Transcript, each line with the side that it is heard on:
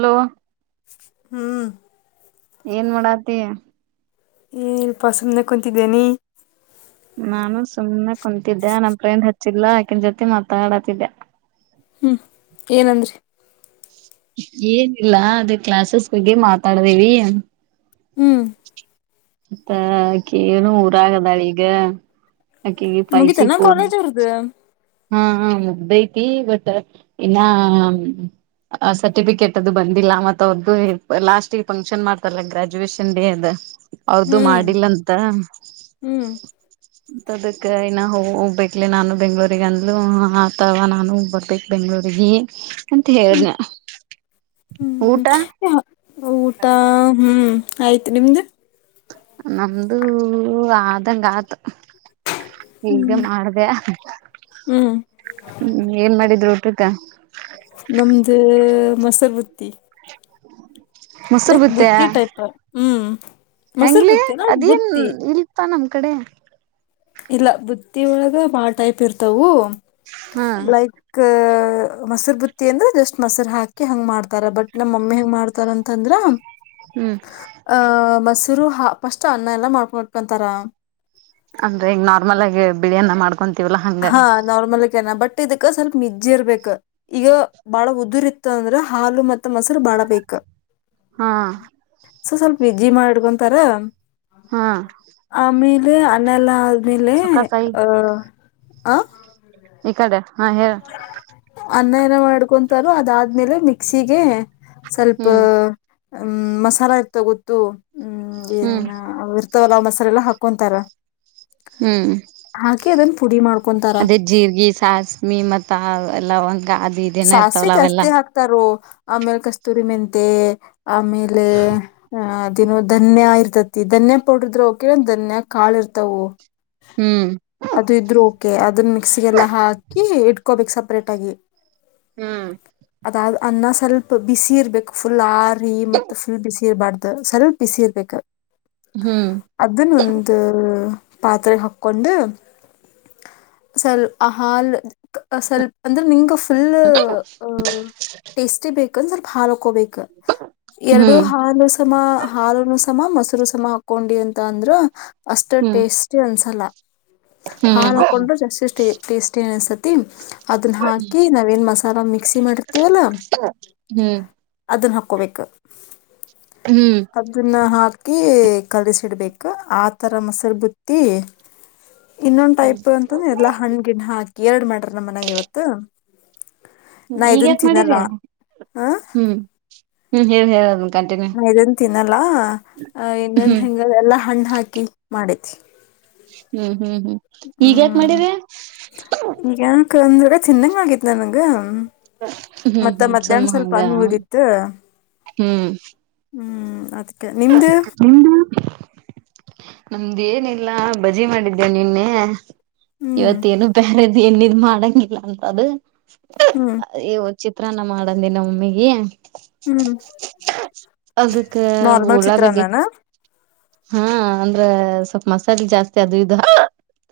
right: Hello.
left: ಹ್ಮ್.
right: ಏನ್ ಮಾಡಾತಿ.
left: ಏನಿಲ್ಪ ಸುಮ್ನೆ ಕುಂತಿದ್ದೇ ನೀ.
right: ನಾನು ಸುಮ್ನೆ. ಕುಂತಿದ್ದೆ ನಮ್ಮ ಫ್ರೆಂಡ್ ಹತ್ತ. ಚಿಲ್ಲಾ ಆಕಿನ ಜೊತಿ ಮಾತಾಡತಿದ್ಯಾ.
left: ಹ್ಮ್ ಏನಂದ್ರಿ.
right: ಏನಿಲ್ಲ ಅದ ಕ್ಲಾಸಸ್ ಬಗ್ಗೆ ಮಾತಾಡ್ದೇವಿ.
left: ಹ್ಮ್.
right: ಮತ್ತ ಆಕಿ ಏನೋ ಊರಾಗದಾಳ ಈಗ. ಆಕಿಗೆ ಫೈ ಜಿ
left: ಮುಗಿತನಾ
right: ಫೋನ್
left: ಕಾಲೇಜ್ ಇವರ್ದ.
right: ಹಾ ಹಾ ಮುಗ್ದೈತಿ ಬಟ್ ಇನ್ನ ಸರ್ಟಿಫಿಕೇಟ್ ಅದು ಬಂದಿಲ್ಲ ಮತ್ತ ಅವ್ರ್ದು ಲಾಸ್ಟ್ ಫಂಕ್ಷನ್ ಮಾಡ್ತರಲ್ಲ ಗ್ರಾಜುಯೇಶನ್ ಡೇ ದ. ಅವ್ರದು
left: ಹ್ಮ್
right: ಮಾಡಿಲ್ಲಂತ.
left: ಹ್ಮ್
right: ತದಕ್ಕ ಇನ್ನ ಹೋಗ್ಬೇಕ್ಲೇ ನಾನು ಬೆಂಗ್ಳೂರು. ಗಂದ್ಲೂ ಆತವಾ ನಾನು ಬರ್ಬೇಕ ಬೆಂಗ್ಳೂರಿಗೀ ಅಂತ ಹೇಳಿದ್ನ್.
left: ಹ್ಮ [inaudible] ಊಟಾ ಹ್ಮ್. ಆಯ್ತು ನಿಮ್ದು.
right: ನಮ್ದು ಆದಂಗಾತ. ಈಗ ಮಾಡದ್ಯ.
left: ಹ್ಮ್
right: [inaudible] ಹ್ಮ್ ಏನ್ ಮಾಡಿದ್ರು. ಟಕ.
left: ನಮ್ದ ಮೊಸರ ಬುತ್ತಿ.
right: [inaudible] ಮೊಸರು
left: ಲೈಕ್ ಬುತ್ತಿ ಟೈಪ್ ಹ್ಮ್. ಮೊಸರು
right: ಹೆಂಗ್ಲೆ
left: ಬುತ್ತಿನ
right: ಅದೇನ್
left: ಬುತ್ತಿ
right: ಇಲ್ಪಾ ನಮ. ಕಡೆ
left: ಇಲ್ಲ ಬುತ್ತಿಯೊಳಗ ಬಾಳ ಟೈಪ್ ಇರ್ತವು
right: ಹಾ
left: ಲೈಕ್ ಮೊಸರು ಬುತ್ತಿ ಅಂದ್ರೆ ಜಸ್ಟ್ ಮೊರು ಹಾಕಿ ಹಂಗ ಮಾಡ್ತಾರ ಬಟ್ ನಮ್ಮ ಮಮ್ಮಿ ಹೆಂಗೆ ಮಾಡ್ತಾರ ಅಂತಂದ್ರೆ
right: ಹ್ಮ್
left: ಆ ಮಸ ರು ಪಸ್ಟ್ ಅನ್ನ ಎಲ್ಲ ಮಾಡ್ಕೊಂಡಟ್ಕಂತಾರ
right: ಅಂದ್ರೆ ಈಗ ನಾರ್ಮಲ್ ಆಗಿ ಬಿಳಿಯ್ಯಾನ ಮಾಡ್ಕೊಂತ ಇವಲ ಹಂಗ
left: ಹಾ ನಾರ್ಮಲ್ ಬಟ್ ಇದಕ್ಕ ಸ್ವಲ್ಪ ಮಜ್ಜ ಇರ್ಬೇಕ್ ಈಗ ಬಾಳ ಉದುರಿ ಇತ್ತ ಅಂದ್ರ ಹಾಲು ಮತ್ತತ್ ಮೊಸರು ಬಾಳ ಬೇಕಕ್
right: ಹಾ
left: ಸೊ ಸ್ವಲ್ಪ ಮುದ್ದೆ ಮಾಡಿಡ್ಕೊಂತಾರ
right: ಹಾ
left: [unintelligible] ಅನಲ್ಲ ಆಮೇಲೆ
right: ಸುಖ ಸಾಯಿ
left: ಆಹ ಹ
right: ಈ ಕಡೆ ಹಾ ಹೇಳ
left: ಅನ್ನ ಏನ ಮಾಡ್ಕೊಂತಾರ ಅದಾದ್ಮೇಲೆ ಮಿಕ್ಸಿಗೆ ಸ್ವಲ್ಪ
right: ಹ್ಮ್
left: ಹ್ಮ್ ಮಸಾಲ ಇರ್ತಾ ಗೊತ್ತು ಹ್ಮ್
right: ಹ್ಮ್
left: ಏನೀನೇ ಅವರು ಪಲಾವ್ ಮಸಾಲೆಲ್ಲ ಹಾಕೊಂತಾರ
right: ಹ್ಮ್
left: ಹಾಗೆ ಅದಂತ ಪುಡಿ ಮಾಡ್
right: ಅದೇ ಜೀರ್ಗ ಸಾಸ್ಮಿ ಮತ್ತೆ ತಾ ಎಲ್ಲ ಒಂದು
left: ಸಾಸಿವಿ ಜಾಸ್ತಿ ಹಾಕ್ತಾರೋ ಆಮೇಲ್ ಕಸ್ತೂರಿ ಮೆಂತೆ ಆಮೇಲೆ ಅ ಧನ್ಯ ಇರ್ತತಿ ಧನ್ಯ ಪೌಡ್ರದ್ರ ಹೋಗಕಿರ ಧನ್ಯ ಕಾಳ ಇರ್ತವು
right: ಹ್ಮ್
left: ಅದು ಇದ್ರು ಓಕೆ ಅದನ್ನ ಮಿಕ್ಸಿಗೆಲ್ಲಾ ಹಾಕಿ ಇಟ್ ಕೋಬಿಕ್ ಸಪ್ರೇಟಾಗಿ
right: ಹ್ಮ್
left: ಅದಾದದು ಅನ್ನ ಸ್ವಲ್ಪ ಬಿಸಿ ಇರ್ಬೇಕು ಫುಲ್ ಆರ್ [unintelligible] ಮತ್ತೆ ಫುಲ್ ಬ್ಯುಸಿ ಇರ್ಬಾಡ್ದ ಸ್ವಲ್ಪ್ ಬಿಸಿರ್ಬೇಕು
right: ಹ್ಮ್
left: ಅದುನ್ನ ಒಂದು ಪಾತ್ರೆಗೆ ಹಾಕೊಂಡು ಸ್ವಲ್ ಆ ಹಾಲ್ ಸ್ವಲ್ಪ ಅಂದ್ರೆ ನಿಂಗ ಫುಲ್
right: [unintelligible]
left: [unintelligible] ಕೋಬೇಕ ಎರಡೂ
right: ಹ್ಮ್
left: ಹಾಲು ಸಮ ಹಾಲುನೂ ಸ ಸಮ ಮೊಸರು ಸಮ ಹಾಕೊಂಡಿ ಅಂತ ಅಂದ್ರ ಅಷ್ಟ
right: ಹ್ಮ್
left: ಟೇಸ್ಟಿ ಅನ್ಸಲ್ಲ ಹಾಲ್
right: ಹ್ಮ್
left: ಹಾಕೊಂಡ್ರ ಜಾಸ್ತಿಷ್ಟ ಟೇಸ್ಟಿ ಅನ್ಸತ್ತ್ ತಿ ಅದನ್ಹಾ ಕೀ ನಾವೇನ್ ಮಸಾಲ ಮಿಕ್ಸಿ ಮಾಡಿರ್ತೀವಲ್ಲ
right: ಹ್ಮ್
left: ಅದನ್ನ ಹ ಕ್ಕೋಬೇಕ್
right: ಹ್ಮ್
left: ಅದನ್ನ ಹಾ ಕಿ ಕಲ್ಸಿಡ್ಬೇಕು ಆ ಥರ ಮೊಸರು ಬುತ್ತಿ ಇನ್ನೊಂದ್ ಟೈಪ್ ಅಂತಂದ್ರೆ ಎಲ್ಲಾ ಹಣ್ ಗಿಣ್ ಹಾಕಿ ಎರಡ್ ಮಾಡ್ಯಾರ ನಮ್ಮನ್ಯಾಗ ಇವತ್ತು ನಾ
right: ಈಗ
left: ಇದನ್
right: ಯಾಕ್
left: ತಿನ್ನಲ್ಲ
right: ಮಾಡಿರಿ
left: ಹ
right: ಹ್ಮ್ ಹ್ಮ್ ಹೇಳ ಹೇಳ ಅದನ್ ಕಂಟಿನ್ಯೂ
left: ನಾ ಇದನ್ ತಿನ್ನಲ್ಲ ಇನ್ನೊಂದ
right: ಹ್ಮ್
left: ಹೆಂಗದೆ ಎಲ್ಲ ಹಣ್ಣು ಹಾಕಿ ಮಾಡೇತಿ
right: ಹ್ಮ್ ಹ್ಮ್ ಹ್ಮ್ ಈಗ ಯಾಕ
left: ಹ್ಮ್
right: ಮಾಡಿರೀ
left: ಯಾಕಂದ್ರೆ ತಿನ್ನಂಗ ಆಗಿತ್ತ ನನಗ
right: ಹ್ಮ್ ಹ್ಮ್ ಸುಮ್ಮ ಹಂಗ
left: ಉಳ್ದಿತ್ತು
right: ಹ್ಮ್
left: ಹ್ಮ್ ಅದ್
right: ನಿಮ್ದ ನಮ್ದೇನಿಲ್ಲ ಬಜಿ ಮಾಡಿದ್ದೆ ನಿನ್ನೆ
left: ಹ್ಮ್
right: ಇವತ್ತೇನು ಬ್ಯಾರೆ ಏಣ್ಣೀದ್ ಮಾಡಂಗಿಲ್ಲ ಅಂತ ಅದು
left: ಹ್ಮ್
right: [unintelligible] ಚಿತ್ರಾನ್ನ ಮಾಡಂದೇ ನಾ ಮಮ್ಮಿಗೆ
left: ಹ್ಮ್ ಮಾಡ್
right: ಅದಕ್ಕ
left: ನಾರ್ಮಲ್
right: ಉಳ್ಳಾಗಡ್ಡಿ
left: ಚಿತ್ರನ್ನಾನ
right: ಹಾ ಅಂದ್ರ ಸ್ವಲ್ಪ ಮಸಾಲಿ ಜಾಸ್ತಿ ಅದು ಇದು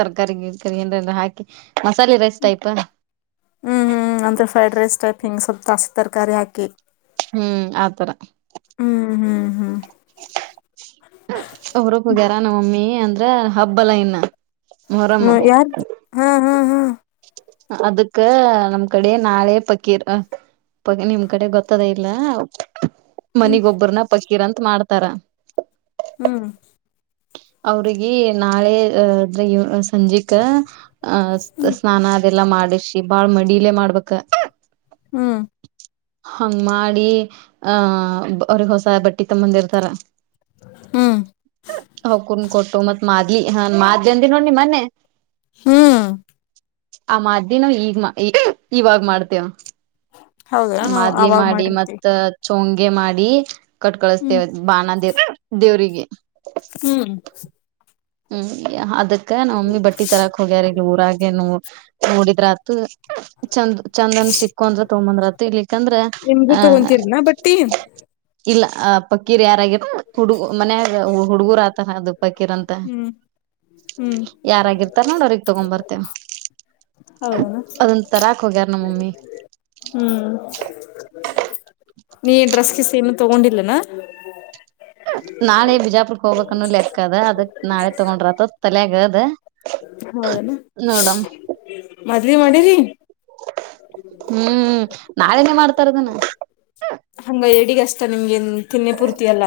right: ತರಕಾರಿ ರ್ಗಿಕಾರಿ ಏನ್ರಲ್ಲ ಹಾಕಿ ಮಸಾಲಿ ರೈಸ್ ಟೈಪ್.
left: ದಸ್ ತರಕಾರಿ ಹಾಕಿ.
right: ಹ್ಮ್ ಆತರ
left: ಹ್ಮ್ ಹ್ಮ್ ಹ್ಮ್
right: ಒಬ್ಬ್ರೊಬ್ಬಗಾರ ನಮ್ಮಮ್ಮಿ. ಅಂದ್ರ ಹಬ್ಬಲ್ಲ ಇನ್ನ. ಮೊಹರಂ
left: ಹ್ಮ ಯಾರ್ದ ಹಾ. ಹಾ ಹಾ
right: ಅದಕ್ಕ ನಮ್ ಕಡೆ ನಾಳೆ ಪಕೀರ್ ಪ ನಿಮ್ ಕಡೆ ಗೊತ್ತದ ಇಲ್ಲ.
left: ಹ್ಮ್
right: ಮನಿಗೊಬ್ಬರನ ಪ. ಕಿರಂತ ಮಾಡ್ತಾರ.
left: ಹ್ಮ್.
right: ಅವ್ರಿಗೆ ನಾಳೆ ಅದ್ರ. ಸಂಜಿಕ ಆ ಸ್ನಾನ ಅದೆಲ್ಲಾ ಮಾಡ. ಷಿ ಬಾಳ್ ಮಡಿಲೆೇ ಮಾಡ್ಬೇಕ.
left: ಹ್ಮ್.
right: ಹಂಗ್ ಮಾಡಿ ಆಹ ಅವ್ರಿಗೆ ಹೊಸ ಬಟ್ಟಿ ತಂಬಂದಿರ್ತಾರ.
left: ಹ್ಮ್.
right: ಹ ಕುೂನ್ ಕೊಟ್ಟು ಮತ್ ಮಾದ್ಲಿ ಹಾ ಮಾದ್ಲಿ ಅಂದ ನೋಡ್ನಿ ಮೊನ್ನೆ.
left: ಹ್ಮ್.
right: ಆ ಮಾದ್ಲಿ ನೂ ಈಗ ಇವಾಗ ಮಾಡ್ತೇವ.
left: ಹೌದಾ ನಾವ್
right: ಮಾದ್ಲಿ
left: ಅವಾಗ
right: ಮಾಡಿ
left: ಮಾಡಿರ್ತಿವಿ
right: ಮತ್ತ. ಚೊಂಗೆ ಮಾಡಿ. ಕಟ್
left: ಹ್ಮ್
right: ಕಳಸತೆವ್ ಬಾನ. ದೇವ್ರಿರಿಗೆ.
left: ಹ್ಮ.
right: ಹ್ಮ್ ಅದ. ಕ್ಕ ನಮಮ್ಮಿ ಬಟ್ಟಿ ತರಾಕ್ ಹೋಗ್ಯಾರ ಊರಾಗೆ ನೋ ನೋಡಿದ್ರ ಆತ್ ಚಂದ ಚಂದನ್ ಸಿಕ್ಕಂದ್ರ ತೊಂಬಂದ್ರತ ಇಲಿಕ್ಕಂದ್ರ
left: ನಿಮ್ಗೂ
right: ಆಹ.
left: ತಗೊಂತೀರಿನಾ ಬಟ್ಟಿ
right: ಇಲ್ಲ ಆ ಪಕ್ಕೀರ್ ಯಾರಗಿರ. ಹುಡುಗು ಮನ್ಯಾಗ. ಹುಡುಗುರ ಆತಾರ ಅದು. ಪಕ್ಕೀರಂತ.
left: ಹ್ಮ್ ಹ್ಮ್
right: ನೋಡ್ ಅವ್ರಗ್ ತಗೊಂಡ್ ಬರ್ತೇವ
left: ಹೌದನ
right: ಅದನ್ ತರಾಕ್ ಹೋಗ್ಯಾರ ನಮ್ಮಮ್ಮಿ
left: ಹ್ಮ್ಮ್ ನೀ ಡ್ರೆಸ್ ಗೀಸ್ ಏನ್. ತಗೊಂಡಿಲ್ಲನ.
right: ನಾಳೆ ಬಿಜಾಪುರ್ಕ್ಕ ಹೋಗಬೇಕ್ ಅನ್ನು ಲೆಕ್ಕ ಅದಕ್ ನಾಳೆ ತಗೊಂಡ್ರಾತತ್ ತಲ್ಯಾಗ್ ಅದ. ನೋಡಮ.
left: ಮಾದ್ವಿ ಮಾಡಿರಿ.
right: ಹ್ಮ್ ನಾಳೆನೇ ಮಾಡ್ತಾರದನ.
left: ಹಂಗ ಎಡಿಗಷ್ಟ ನಿಮ್ಗೆನ್ ತಿನ್ನೆ ಪೂರ್ತಿಯಲ್ಲ.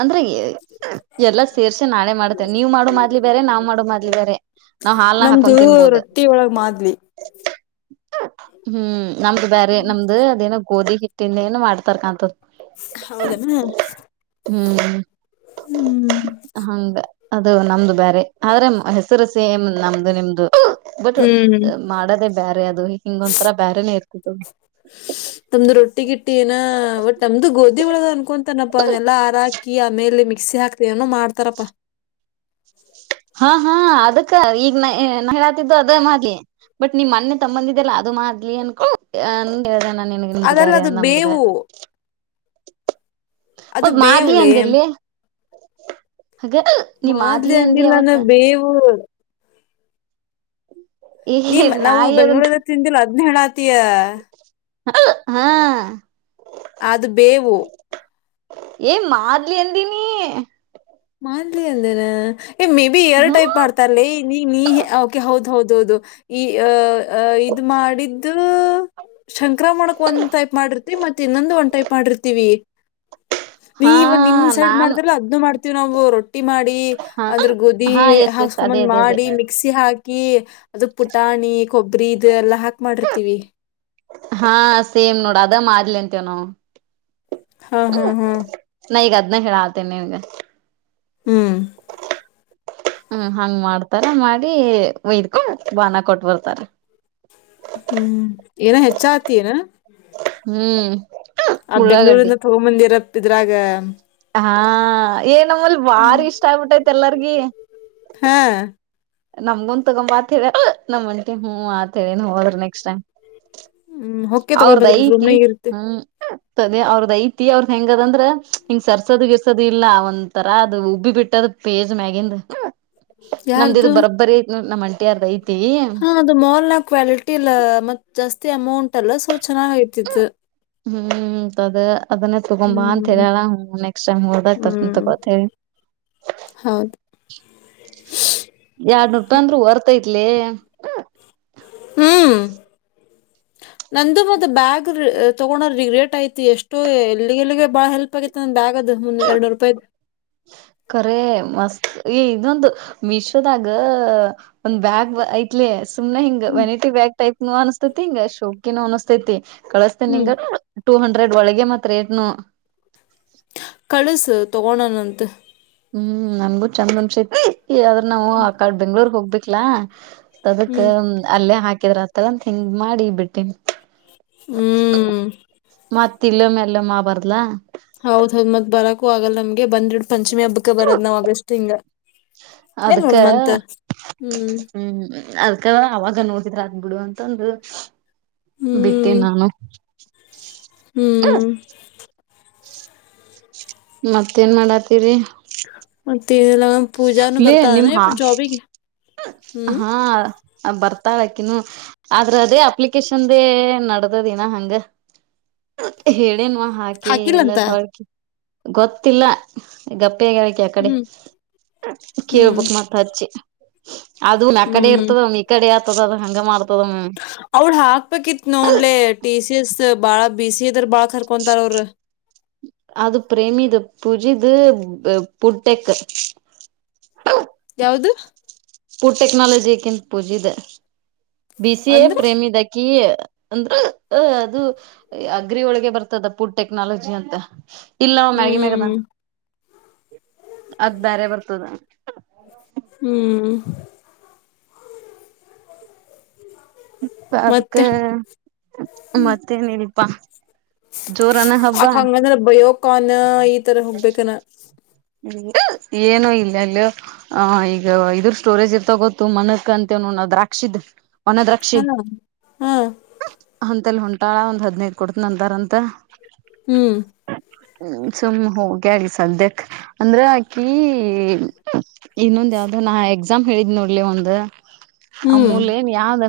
right: ಅಂದ್ರೆ ಎಲ್ಲಾ ಸೇರ್ಸೆ ನಾಳೆ ಮಾಡ್ತೇನೆ ನೀವ್ ಮಾಡೋ ಮಾದ್ಲಿ ಬ್ಯಾರೆ ನಾವ್ ಮಾಡೋ ಮಾದ್ಲಿ ಬ್ಯಾರೆ.
left: ನಮ್ದು ರೊಟ್ಟಿ ಒಳಗ್ ಮಾದ್ಲಿ.
right: ಹ್ಮ್ ನಮ್ದು ಬೇರೆ, ನಮ್ದು ಅದೇನ ಗೋಧಿ ಹಿಟ್ಟಿಂದ ಏನು ಮಾಡ್ತಾರ ಕಂತದ
left: ಹೌದನಾ
right: ಹ್ಮ್ ಹಂಗ ಅದು ನಮ್ದು ಬೇರೆ, ಆದ್ರೆ ಹೆಸರು ಸೇಮ್ ನಮ್ದು ನಿಮ್ದು. ಬಟ್
left: ಹ್ಮ್
right: ಮಾಡೋದೇ ಬ್ಯಾರೆ ಅದು ಹಿಂಗೊಂತರ ಬ್ಯಾರೆನೇ ಇರ್ತದ
left: ನಮ್ದು ರೊಟ್ಟಿ ಗಿಟ್ಟಿ ಏನ ಒಟ್ ನಮ್ದು ಗೋಧಿ ಒಳದ ಅನ್ಕೊಂತಾನ. ಅದೆಲ್ಲ ಹಾರಾಕಿ ಅಮೇ ಎಲ್ಲಿ ಮಿಕ್ಸಿ ಹಾಕ್ತಿ ಏನೋ ಮಾಡ್ತಾರಪ್ಪ.
right: ಹಾ ಹಾ ಅದಕ್ಕ ಈಗ ನ ಹೇಳಾತಿದ್ದು ಅದೇ ಮಾಡ್ಲಿ ಬಟ್ ನಿಮ್ ಮೊನ್ನೆ ತಂಬಂದಿದ್ದೆಲ್ಲಾ ಅದು ಮಾಡ್ಲಿ ಅನ್ಕೊಂಡ ಗೆ ನಿಮದು
left: ಅದಲ್ಲ
right: ಬರ
left: ಅದು
right: ಯಂದ ನಮ್ದೇರೆ
left: ಬೇವು ಅದು ಬೇವುಲೆೇ
right: ಹಗ ನೀ
left: ಮಾದ್ಲಿ
right: ಅಂದಿ
left: ಅಂದಿಲ್ಲಾನ
right: ಅವತ್ತ
left: ಬೇವು
right: ಹ್ಮ
left: ನಿಮ್ಮ ನಾವು ಬೆಂಗಳೂರ ತಿಂದಿಲ್ಲ. ನಡಾತಯ
right: ಹ ಹಾ
left: ಅದು ಬೇವು
right: ಏ ಮಾಡ್ಲಿ ಎಂದಿನಿ.
left: ಮಾನ್ರಿ ಅಂದೇನ ಮೇ ಬಿ ಎರಡು
right: ಹ್ಮ
left: ಟೈಪ್ ಮಾಡ್ತಾರಲ್ಲ ನೀ ನೀಕೆ ಹೌದ್ ಹೌದು. ಹೌದೌದು ಈ ಅ ಇದು ಮಾಡಿದ್ದು. ಸಂಕ್ರಾಮಣಕ್ ಒಂದ್ ಟೈಪ್ ಮಾಡಿರ್ತಿವಿ ಮತ್ತ ಇನ್ನೊಂದು ಒಂದ್ ಟೈಪ್ ಮಾಡಿರ್ತಿವಿ ನೀ
right: ಹಾ
left: ಇವ ನಿಮ್ ಸೈಡ್
right: ನಾನು
left: ಮಾಡ್ತಿರಲ್ಲ ಅದ ಮಾಡ್ತ. ತಿನ ಊರುಟ್ಟ ರಟ್ಟಿ ಮಾಡಿ
right: ಹಾ
left: ಅದ್ರ ಗದಿ
right: ಹಾ ಎಸ್ ಎಸ್ ಅದೇ
left: ಹಾಸ್ಕೊಂದ್
right: ಅದೇ ಅದೇ
left: ಮಾಡಿ ಮಿಕ್ಸಿ ಹಾಕಿ ಅದ ಪುಟಾಣಿ ಕೊಬ್ಬರಿ ಇ ಎಲ್ಲಾ ಹಾಕ್ ಮಾಡಿರ್ತೀವಿ.
right: ಹಾ ಸೇಮ್ ನೋಡು ಅದ ಮಾಡ್ಲಿ ಅಂತೇವ್ ನಾವು.
left: ಹಾ ಹಾ ಹಾ
right: ಎ ಡಾತನನೆಗೆ
left: ಹ್ಮ್
right: ಹ್ಮ್ ಹಂಗ್ ಮಾಡ್ತಾರ ಮಾಡಿ ಒಯ್ದಕೊಂಡ ಬಾನ ಕೊಟ್ ಬರ್ತಾರ.
left: ಹ್ಮ್ ಏನ ಹೆಚ್ಚ ಆತ ನ
right: ಹ್ಮ್
left: ಅದ್
right: ಉಳ್ಳಾಗಡ್ಡಿ
left: ಬೆಂಗ್ಗಳೂರಿಂದ ತಗೋ ಮಂದಿರತ್ತತ್. ಇದದುರಾಗ
right: ಹಾ ಏನಮ್ಮಲ್ ಬಾರಿ ಇಷ್ಟ ಆಗ್ಬಿಟ್ಟೈತ್ ಎಲ್ಲಾರ್ಗಿ.
left: ಹಾ
right: ನಮ್ಗಂದ ತಗೊಂಬ ಮಾತವ ನಮಂಟಿ ಹ್ಮ್ ಆತೇವ ನೀ ಹೋದ್ರ ನೆಕ್ಸ್ಟ್ ಟೈಮ್
left: ಹ್ಮ್ ಹೊಕ್ಕೆ
right: ಅವ್ರದ
left: ತಗೊಬಂದ್ಬಿಟ್ರು
right: ಐತಿ
left: ಸುಮ್ನೆಗ್ ಇರುತ್ತೆ
right: ಹ್ಮ್ ಅದ ಅವ್ರದ ಐತಿ ಅವ್ರದ ಹೆಂಗ. ದಂದ್ರ ಹಿಂಗ್ ಸರ್ಸೋದ ಗಿರ್ಸದು ಇಲ್ಲಾ ಒಂದ ತರಾ ಅದು ಉಬ್ಬಿ ಬಿಟ್ಟದ್ ಪೇಜ್ ಮ್ಯಾಗಿಿಂದ, ನಮ್ದ ಇದು
left: ಯಾರ್ದು
right: ಬರಬ್ಬರಿ ನಮ್ಮಂ [unintelligible]
left: ಹಾ ಅದು ಮಾಲ್ ನ ಕ್ವಾಲಿಟಿ ಇಲ್ಲ ಮತ್ ಜಾಸ್ತಿ ಅಮೌಂಟ್ ಎಲ್ಲ ಸೋಚನಾ ಆಯ್ತಿತ್ತು,
right: ಹ್ಮ್ ಅದ ಅದನ್ನ ತಕೊಂಬ ಅಂತ ಹೇಳ
left: ಹ್ಮ್
right: ಅಳ ನೆಕ್ಸ್ಟ್ ಟೈಮ್ ಓಡದ್ತದಂತ
left: ಹ್ಮ್
right: ಗೊಿ
left: ಹೌದು
right: ಯಾರ್ ಬಂದ್ರು ಹೊರ್ತೈತ್ಲಿ,
left: ಹ್ಮ್ ನ ಮ ಬ್ಯಾಗ್ ತಗೋ ರೇಟ್ ಆಯತಿ ಎಷ್ಟೋ ಎಲ್ಲಿಗೆ ಬಾಳ ಹೆಲ್ಪ್ ಆಗಿ ಬ್ಯಾಗ್, ಂದು ಎರಡ್ ನೂರು ರೂಪಾಯಿ
right: ಏ ಇದೊಂದು ಮಿಶೋದಾಗ ಒಂದ್ ಬ್ಯಾಗ್ ಐತ್ಲಿ ಸು್ನೆ ಹಿಂಗ
left: ಹ್ಮ್
right: ವೆಿಟಿ ಬ್ಯಾ ಟೈಪ್ ಅನ್ತೈತಿ ಹಿಂಗ ಶೋಕಿನ ಅನಿಸ್ತೈತಿ ಕಳಸ್ತೇನ್
left: ಹ್ಮ್
right: ನಿಂಗಾರ ಟೂ ಹಂಡ್ರೆಡ್ ಒಳಗೆ ಮತ್ರ ಏನು
left: ಕಳಸು ತಗೋಣನಂತ
right: ಹ್ಮ್ ನನ್ಗು ಚಂದ ಅನ್ಸೈತಿ ಈ ಆದದ್ರ ನಾವು ಆ ಕಾಡ್ ಬೆಂಗ್ಳೂರ್ ಹೋಗಿ ಬಿಕಲಾ ಅದಕ್
left: ಹ್ಮ್
right: ಅಲ್ಲೇ ಹಾಕಿದ್ರ ತಲತ್ ಹಿಂಗ್ ಮಾಡಿ ಬಿಟ್ಟೆ
left: ಹ್ಮ್
right: ಮತ್ ಇಲ್ಲ ಮೇಲೆ ಮಾ ಬರ್ಲ,
left: ಹೌದದ್ ಮತ್ ಬರಕು ಆಗಲ್ಲ ನಮ್ಗೆ ಬಂದ, ಪಂಚಮಿ ಹಬ್ಬಕ್ಕೆ ಬರದ್ ನಾವ್ ಆಗಸ್ಟ್ ಹಿಂಗ ಏನ್
right: ಅದಕ್ಕ
left: ಒಂದ್ ಮಂತ್ ಹ್ಮ್,
right: ಈಗ ನೋಡಿದ್ರ ಆಗ್್ಬಿಡು ಅಂತ ಒಂದು ಬಿಟ್ಟೆ
left: ಹ್ಮ್
right: ನಾನು
left: ಹ್ಮ್
right: ಮತ್ತೇನ್ ಮಾಡಾತೀರಿ?
left: ತೇಲ್ಲ
right: ಲ್ಲೇ ನಿಮ ಹಾ
left: ಹ್ಮ್
right: ಹಾ ಬರ್ತಾಳಾಕಿನ ಆದ್ರ ಅದೇ ಅಪ್ಲಿಕೇಶನ್ದೆ ನಡ್ದದಿನ ಹಂಗ ಹೇಳ, ಅೇನು ಹಾಕಿ ಎಲ್ಲ
left: ಹಾಕಿಲ್ಲಂತ
right: ತೊಳ್ಕಿ, ಗೊತ್ತಿಲ್ಲ ಈಗಪ್ಪ?. ಪ್ಪೇಗಕ್ಕೆ ಅಕಡೆ.
left: ಹ್ಮ್
right: ಕೇಳ
left: ಹ್ಮ್
right: ಬುಕ್ ಮಾತಾ ಹಿ, [unintelligible] ಅದೂನ್ ಆ ಕಡೆ
left: ಹ್ಮ್
right: ಇರ್ತದವ ಈ ಕಡೆ, ಹಂಗ ಮಾಡ್
left: ಅವ್ಳ ಹಾಕ್ಬೇಕಿತ್ ನೋಡ್ಲೆೇ ಟೀ, ಬ ಬಾಳ ಬಿಸಿ ಇದದ್ರ ಬಾಳ ಕರ್ಕೊಂತಾರ ಅವರು
right: ಅದು ಪ್ರೇಮಿಿದ ಪುಜಿದ ಪುಟ್ಟೆಕ್,
left: ಯಾವ್ದ
right: ಪಫುಡ್ ಟೆಕ್ನಾಲಜಿಕ್ಕಿಂತ ಪೂಜ ಇದೆ, ಬಿಸಿ ಎ
left: ಅಂದ್ರೆ
right: ಪ್ರೇಮಿದಕ, ಅಂದ್ರೆ ಅದು ಅಗ್ರಿ ಒಳಗೆ ಬರ್ತದ ಫುಡ್ ಟೆಕ್ನಾಲಜಿ ಅಂತ [unintelligible] ಇಲ್ಲ ಮ್ಯಾಗಿ ಮ್ಯಾಗದ
left: ಹ್ಮ್
right: ಅದ್ ಬಾರೆ ಬರ್ತದ,
left: ಹ್ಮ್
right: ಇ
left: ಮತ್ತೆ
right: ಅದಕ್ಕೆ ಮತ್ತೆನ ಇನಪಾ
left: ಅಕ ಹಂಗಂದ್ರ ಬಯೋಕಾನ್ ಈ ತರ ಹೋಗ್ಬೇಕನ
right: ಏನು ಇಲ್ಲ ಅಲ್ಲಿ ಆ ಈಗ ಇದ್ರ ಸ್ಟೋರೇಜ್ ಇರ್ತ ಗೊತ್ತು ಮನಕ್ಕ ಅಂತ ನ ದ್ರಾಕ್ಷಿದ ಒನ ದ್ರಾಕ್ಷಿ
left: ಹಾ ಹಾ
right: ಮತ್ತಲ್ಲಿ ಹೊಂಟಾಳ ಒಂದ್ ಹದ್ೈದು ಕೊಡ್ತನ ಅಂತಾರಂತ
left: ಹ್ಮ್
right: ಹ್ಮ ಸುಮ್ ಹೋಗಿಗ ಸದೆ ಅಂದ್ರೆ ಅಕಿ ಇನ್ನೊಂದ ಯಾವ್ದೋ ನಾ ಎಕ್ಸಾಮ್ ಹೇಳಿದ್ ನೋಡ್ಲಿ ಒಂದ ಆ
left: ಹ್ಮ್
right: ಮೂಲ್ ಏನ್ ಯಾವ್ದ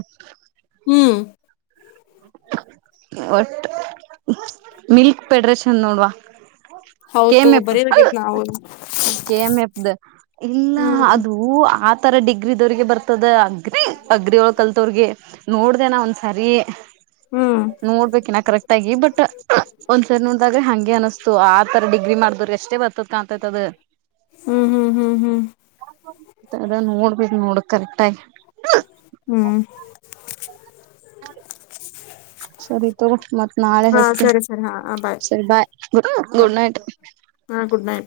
left: ಹ್ಮ್
right: ಒಟ್ಟ ಮಿಲ್ಕ್ ಪಫೆಡರೇಷನ್ ನೋಡ್ವಾ
left: ಹೌದ್ ತಗೋ
right: ಕೆಮೆಪ್
left: ಬರಿಬೇಕೈತ್ ನಾವು
right: ಕೆಮೆಪ್ದ ಇಲ್ಲ
left: ಹ್ಮ್
right: ಅದು ಆ ತರ ಡಿಗ್ರಿದವ್ರಿಗೆ ಬರ್ತದ ಅಗ್ರಿ ಅಗ್ರಿಿಯಳ ಕಲ್ತೋ್ರಿಗೆ ನೋಡ್ದೇನಾ ಒಂದ್ಸರಿ
left: ಹ್ಮ್
right: ನೋಡ್ಬೇಕಿನ ಕರೆಕ್ಟ್ ಆಗಿ ಬಟ್ ಒಂದ್ಸರಿ ನೋಡ್ದಾದ್ರೆ ಹಂಗೆ ಅನಿಸ್ತು ಆದ ಡಿಗ್ರಿ ಮಾಡಿದ್ ಎಷ್ಟು ಬರ್ತದ ಕಾಣ್ತೈತ್ ಅದ
left: ಹ್ಮ್ ಹ್ಮ್ ಹ್ಮ್ ಹ್ಮ್
right: ಅದ ನೋಡ್ಬ ನೋಡ್ ಕಕ್
left: ಹ್ಮ್
right: ಹ ಸರಿ ತ ಮತ್ತ್ ನಾಳೆ
left: ಹಾ
right: ಹಸ್ತ
left: ಸರಿ ಸರಿ ಹಾ
right: ಸರಿ ಬಾಯ್
left: ಬಾಯ್
right: ಗುಡ್ ನೈಟ್,
left: ಹಾ ಗುಡ್ ನೈಟ್